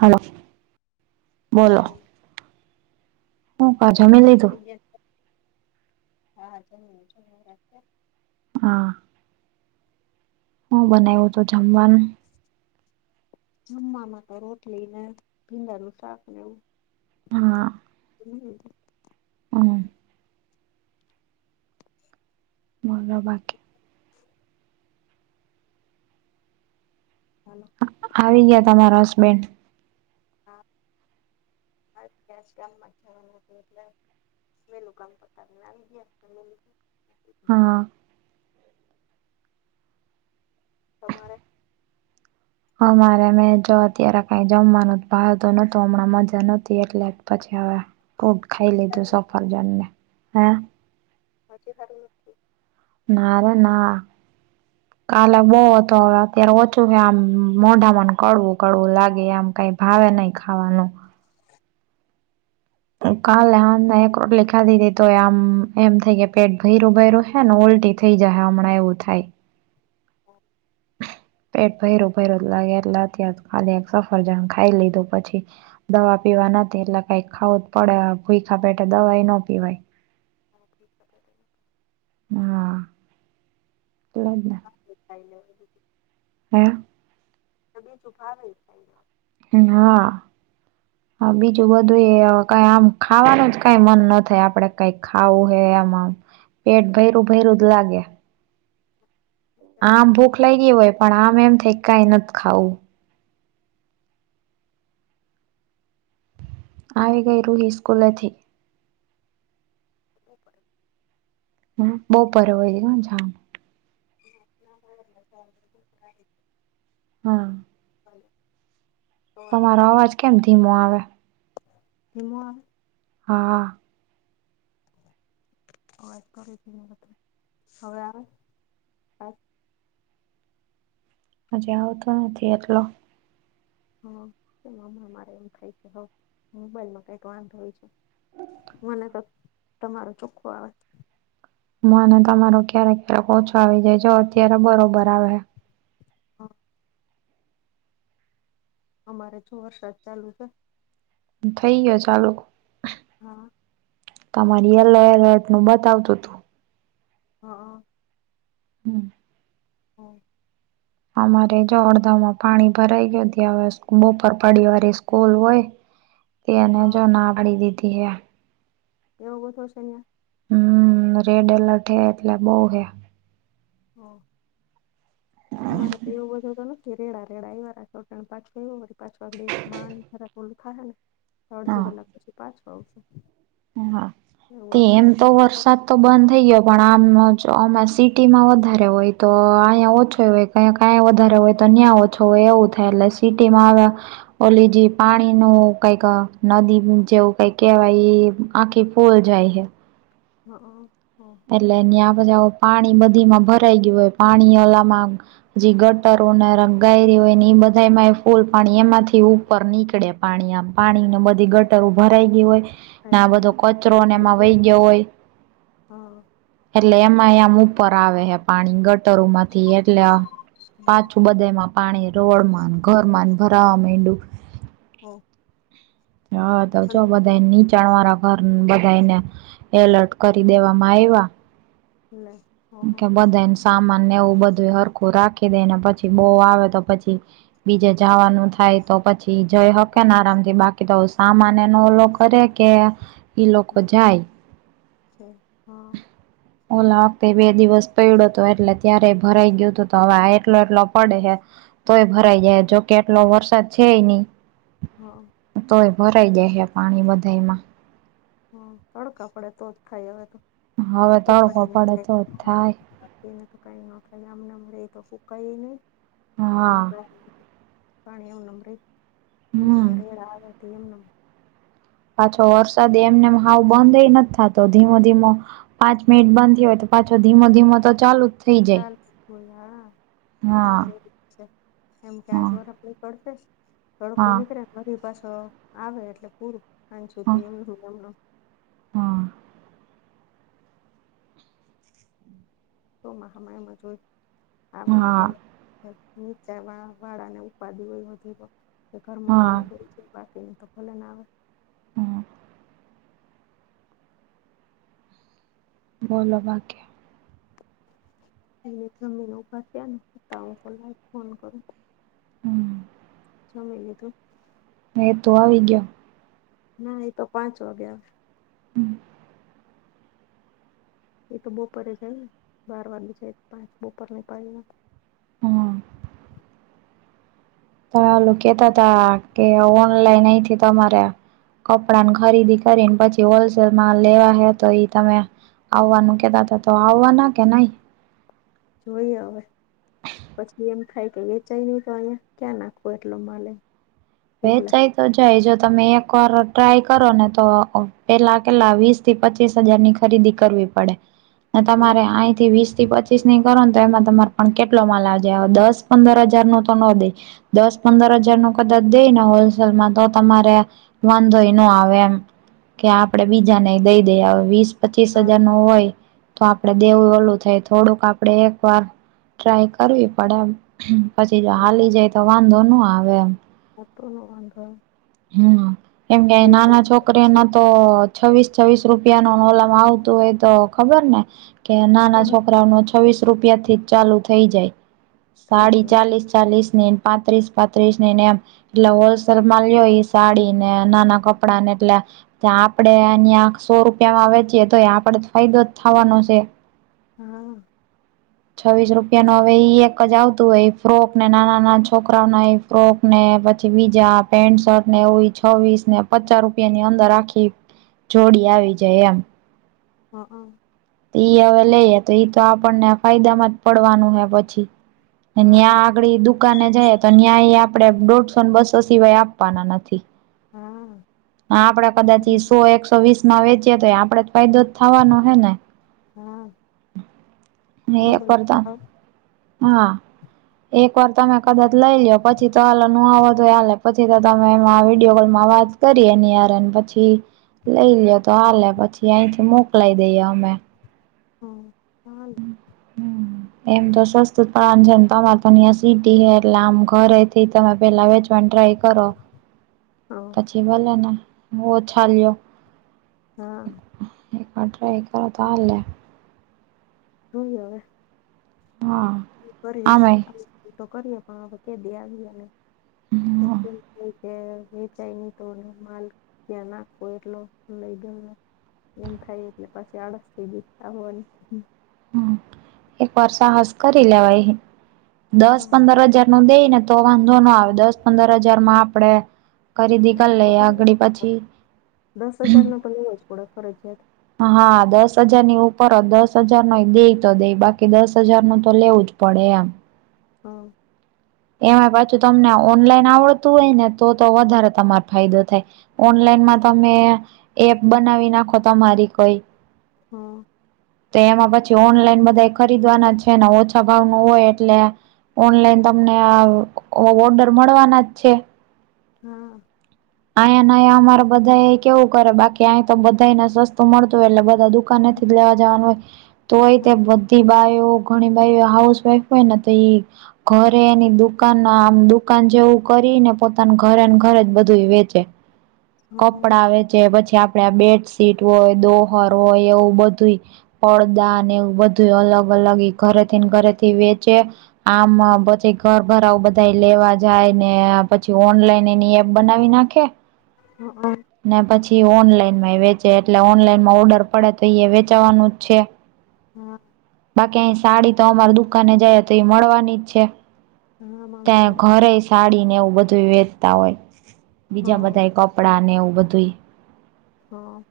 Hello હા બોલો બોલ, હું ક જમી હું લીધું કહીએ હા, જમી લીધું, જમવા વાર કે હા હું બનાવ્યુ તો જમવાનું? જમવામાં તો રોટલી ને ભીડા નું શાક ને એવું હા હમ હમ બોલો બાકી હલો આવી ગયા તમારા હસબેન્ડ. હા આવી ગયા કશે કામમાં ગ્યાં તા એટલે વેલુ કામ પતાવીને આવી ગયાં. જમી લીધું પછી હા તમારે? અમારે મે જો અત્યારે કઈ જમવાનું ભાવતું નતું હમણાં મજા નતી એટલે તો પછી હવે ફ્રૂટ ખાઈ હજી લીધું સારું નથી સફરજન ને. હે? હજી સારું નથ થયું? ના રે ના. કાલે બહુ હતો હવે અત્યારે ઓછું હે આમ મોઢામાં ને કડવું કડવું લાગે આમ કઈ ભાવે નહીં ખાવાનું. કાલે હાંજના એક રોટલી ખાધી તી તો આમ એમ થઈ કે પેટ ભયરું ભયર્યું હે ને ઉલટી થઈ જાહે હમણાં એવું થાય. હા પેટ ભૈરો ભ્યો જ લાગે. એટલે અત્યારે ખાલી એક સફરજણ ખાઈ લીધું પછી. દવા પીવાની હતી એટલે કઈક ખાવું જ પડે. ભૂખા પપેટે દવાએ ન પીવાય. હા [inaudible] હા એટલે જ ને. [unintelligible] હે? તો બીજું ભાવે કંઈ ના. હા. હા બીજું બધું એ કઈ આમ ખાવાનું જ કઈ મન ન થાય આપડે કઈ ખાવું હે એમ આમ. પેટ ભયરું ભૈરું જ લાગે. આમ ભૂખ લાગી હોય પણ આમ એમ થાય કે કાઈ નથી ખાવું. આવી ગઈ રૂહી સ્કૂલેથી? [inaudible] હમ બપોરે હોય કા [inaudible] [inaudible] [inaudible] હા. હલો તમારો અવાજ કેમ ધીમો આવે? ધીમો આવે? હા અવાજ કરું જ નહીં હવે તો. હવે આવે? હા હજી આવતો નથી એટલો. હા કેમ હમણાં મારે એમ થાય કે હ મોબાઈલમાં કઈક વાંધો હોય છે. મને તો તમારો ચોખ્ખું આવે. મને તમારો ક્યારેક ક્યારેક ઓછો આવી જાય. જો અત્યારે બરોબર આવે હે. હા. અમારે તો વરસાદ ચાલુ છે. થઇ ગયો ચાલુ. હા. તમારી યેલો એલર્ટ નું બતાવતું તું. હા. હમ્મ. હા. અમારે જો અડધામાં માં પાણી ભરાઈ ગયા. હવે બપર પડી વાળી સ્કૂલ હોય. તે એને હા જો ના પાડી દીધી એ. એવો હોતો છે યે હમ્મ રેડ એલર્ટ હે એટલે બઉ હોયા. હ અમારે તો એવું બધા હતો ન કે રેડા રેડા એવા રાખો કારણ પાછવારી પાછવાડી મારા ઓલું થા ને અડધી હા કલાક પછી પાછો આવશે. હા, એવું તે આખો એમ તો દી વરસાદ તો બંધ થઈ ગયો. પણ આમ આ સિટી માં વધારે હોય તો અહીંયા ઓછો હોય. ક્યા કંઈ વધારે હોય તો ન્યાં ઓછો હોય એવું થાય એટલે સિટી માં આવ્યા ઓલીજી પાણી નું કઈક અહ નદી જેવું કઈક કેહેવાય ઈ આંખે પોલ જાય હૈ. હ અહ હ. એટલે એયા પછી પાણી બધી માં ભરાઈ ગયું હોય. પાણી ઓલામાં જી ગટરો ને રંગાયરી હોય ને એ બધા એમાં ફૂલ પાણી એમાંથી હું ઉપર નીકળે પાણી આમ પાણીની બધી ગટર ભરાઈ ગઈ હોય. થઈ ના આ બધો કચરો અને એમાં ગયું વહી ગયો હોય હા. એટલે એમાં એ આમ ઉપર આવે હે પાણી ગટરોમાંથી એટલે આ પાછું બધામાં પાણી રોડમાંન ઘર માં ભરાવા મૈંડુ હો. હા, તો છો બધાએ નીચ ચણવારા ઘર બધા એને એલર્ટ કરી દેવામાં આવ્યા ના. કે બધાને સામાનને એવું બધું હરખું રાખી દેને પછી બહું આવે તો પછી બીજે જવાનું થાય તો પછી ઈ જઈ હકે હા ને આરામ થી બાકી તો સામાન એનો ઓલો કરે કે ઈ લોકો જાય છે હા ઓલા તે બે દિવસ પૈડ્યો હતો, એટલે ત્યારે ભરાઈ ગયું હતું હવે આ એટલો એટલો પડે હે તોય હા ભરાઈ જાય જો એટલો વરસાદ છે, નહી. હા. તોય ભરાઈ દે હે, પાણી બધામાં હમ્મ, તડકા પડે તો જ ખાય હવે તો હવે તડકો પડે તો જ થાય [unintelligible] ને તો કઈ નો થાય નાખે અમને અરે એ તો ફૂકાય નહી. હા [inaudible] પણ એમ નેમ રે નુક હમ કા રેડા આવે તો એમ નેમ પાછો વરસાદ એમનેમ હાઓ બંધએ નથ થાત. તો ધીમો-ધીમો પાંચ મિનિટ બંધ થીયો તો પાછો ધીમો-ધીમો તો ચાલુ જ થઈ જાય [unintelligible] હું હા આવેલી જ છે કેમકે હા આજે વરા પ નીકળશે. તડકો હા નીકળેને વળી પાછો. આવે એટલે પૂરું સાંજ સુધી એમને મેં એમને મ. હ. ચોમાસામાં [unintelligible] આવે ને હા જાય... નીચા વાળાને ઉપાદી હોય બધી તો. ઘરમાં હા પાણી ભરાઈ જાય.. બાકીને તો ભલે ના આવે. હ. બોલો બાકી? એને જમીને ઉભા થાને સુતા હો ને લાવ ફોન કરું. હમ્મ. જમી લીધું જમી લીધું? એ તો આવી ગયો. ના એ તો પાંચ વાગ્યા આવે... હમ્મ. એ તો બપોરે જાય ને બાર વાગે જાયને પાંચ બોપર ની પાળીમાં હ. હા ઓલુ કેતા તા કે ઓનલાઈન અહીંથી તમારે... કપડાને ખરીદી કરીને પછી હોલસેલમાં લેવા હે તો ઈ તમે... આવવાનું કેતા તા તો આવવાનું કે નઈ. જોઈએ હવે. પછી એમ થાય કે વેચાઈ નહિ તો અહીંયા તો ક્યાં નાખવો એટલો માલે... એટલે વેચાય તો જાય જો તમે એક વાર ટ્રાય કરો ને તો પેલા કેટલા વીસ... થી પચીસ હજારની ખરીદી કરવી પડે. ને હા તમારે. [unintelligible] થી વીસ થી પચીસની કરો ને તો એમાં તમારે પણ કેટલો માલ આવી જાય હવે દસ પંદર હજાર નો તો નો દે. દસ પંદર હજાર નો કદાચ દઈ હોલસેલમાં તો તમારે વાંધો ય ન આવે એમ કે આપડે બીજાને દઈ દઈએ હવે વીસ પચીસ હા હજાર નું હોય તો આપડે દેવું ઓલું થાય તો થોડુંક આપડે એક વાર ટ્રાય કરવી પડે પછી જો હા હાલી જાય તો વાંધો ન આવે એમ. - [unintelligible] હમ્મ કેમ કે નાના નહિ તો છોકરી ન પછી તો છવીસ છવીસ રૂપિયા નો [unintelligible] આવતું હોય તો ખબર ને કે નાના છોકરા નો છવ્વીસ રૂપિયા થી જ ચાલુ થઈ જાય થઈ સાડી જાય ચાલીસ ચાલીસ ની પાંત્રીસ પાંત્રીસ ની એમ એટલે હોલસેલ માર્કે લો ઈ સાડી ને નાના કપડા ને એટલે ત્યાં આપણે સો રૂપિયામાં વેચીએ તો આપણને ફાયદો થવાનો છે. હા. છવ્વીસ રૂપિયાનો હવે ઈ એક જ આવતું હોય ફ્રોક ને નાના નાના છોકરાઓ ના ફ્રોક ને પછી બીજા પેન્ટ શર્ટ ને એ છવીસ ને પચાસ રૂપિયા ની અંદર આખી જોડી આવી જાય એમ. હ હ તો ઈ હવે લઈએ તો ઈ તો આપણને ફાયદા માં જ પડવાનું છે પછી ને હા ઇયા [unintelligible] દુકાને જઈ તો અહીંયા આપડે દોઢસો ને બસો સિવાય આપવાના નથી. હા. હા આપડે કદાચી સો એકસો વીસ માં વેચીએે તોએ આપડે ફાયદો જ થવાનો હે ને હા. એ ડબલ પરદા હા હા એક વાર તમે કદાચ લઈ લ્યો પછી તો હાલ નું આવ તો હલે પછી તો તમે એમાં વિડીયો કોલમાં વાત કરીએ નિયારને પછી લઈ લ્યો તો હાલે પછી અહીંથી મોકલાય દઈએ અમે. હમ્મ [unintelligible] હમ્મ એમ તો સસ્તું પડવાનું છે તમારે તો ન્યાં સીટી હે એટલે આમ ઘરે થી તમે પેલા વેચો પણ ટ્રાય કરો. હલો. પછી ભલે ને મોછા લ્યો. હા. પણ ટ્રાય કરો તો હાલે. [unintelligible] હા. કરીએશ આમેય [unintelligible] કરીએ તો કરીએ પણ હવે કે દે આવીએને. હમ [unintelligible] એ વેચાય ન તો માલ ત્યાં નાખવો એટલો લઈ ગયોને. એમ થાય એટલે પછી આળસ થઈ જાય [unintelligible] હમ એક વાર સાહસ કરી લેવાય દસ પંદર હજાર મન દઈ ને તો વાંધો ન આવે દસ પંદર હજાર માં આપડે ખરીદી કરી લઈએ આગળી [unintelligible] પછી દસ હજારનો તો લેવો પડે ફરજિયાત. હા દસ હજાર ની ઉપર દસ હજાર નો દે તો દે બાકી દસ હજાર નું તો લેવું જ પડે એમ. હા. એમાં પાછું તમને ઓનલાઈન આવડતું હોય ને તો તો વધારે તમારે ફાયદો થાય. ઓનલાઈનમાં તમે એપ બનાવી નાખો તમારી કોઈ હા. તો એમાં પછી ઓનલાઈન બધા ખરીદવાના છે ને ઓછા ભાવ નું હોય એટલે ઓનલાઈન તમને આ ઓ ઓર્ડર મળવાના જ છે. હા. અહીંયા નાયા અમારે બધા કેવું કરે બાકી અહીં તો બધાયન સસ તુ મળતુ હોય એટલે બધા દુકાને થી જ લેવા જવાનું હોય. તોય તે હા બધી બાયો ઘણી બયો હાઉસ વાઈફ હોય ને તોઈ ઘરે એની દુકાનના આમ દુકાન જેવું કરીને પોતાન ઘરે ન ઘરે બધું વે ચે હા કપડા વેચે પછી આ પણે બેડશીટ હોય દોહર હોય એવું બધુંય પડદા ને એવું બધું અલગ અલગ ઈ ઘરે થીને ઘરેથી વેચે આમ આમ પછે ઘર ઘરાઉ બધા લેવા જાય ને પછી ઓનલાઈન એની એપ બનાવી નાખે. હંક. ને પછી ઓનલાઈન માંય વેચે એટલે ઓનલાઈનમાં ઓર્ડર પડે તો ઈએ વેચાવાનું જ છે. હા. બાકી અહી સાડી તો અમાર દુકાને જાય તો એ મળવાની જ છે. હા ત્યાં મળવાની ઘરે સાડીને એવું બધું વેચતા હોય બીજા હા બધાય કપ પડાંને એવું બધુંય હા.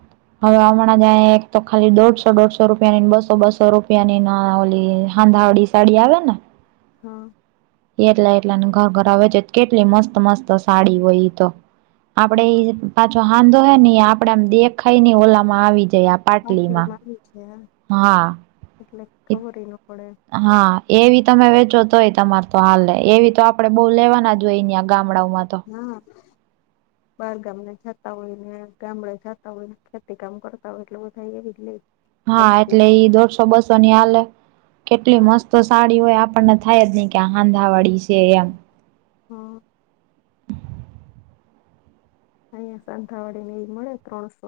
[inaudible] હવે હમણાં જ એક તો ખાલી દોઢસો દોઢસો રૂપિયાની ને બસો બસો રૂપિયાની નાના ઓ લીએ, હાંધા અઢી સો સાડી આવે ને હા એટલા એટલાનુ ઘાઘરા આવે છે, કેટલી મસ્ત મસ્ત સાડી હોય ઇતો આપડે હા એ પાછો હાંધો હે ને આપડે આમ દેખાય નને ઓલામાં આવી જાય આમ. [unintelligible] હા. એટલે ખબર ન પડે હા એવી તમે વેચો તોય તમાર તો હાલે એવી તો આ આપડે બહુ લેવાના જોઈએયા ગામડાઓમાં તો. હમ્મ. બાર ગામને જતા હોય ને, ગામડે જતા હોય ને, ખેતી કામ કરતા હોય એટલે બધા એવી જ લે. હા સસ્તી એટલે ઈ દોઢસો બસો ની હાલે, કેટલી હા મસ્ત તો સાડી હોય આપણને થાય જ નહી કે આ હાંધાવાળી છે એમ. હમ્મ અહિયાં સાંધાવાળી ને એવી મળે ત્રણસો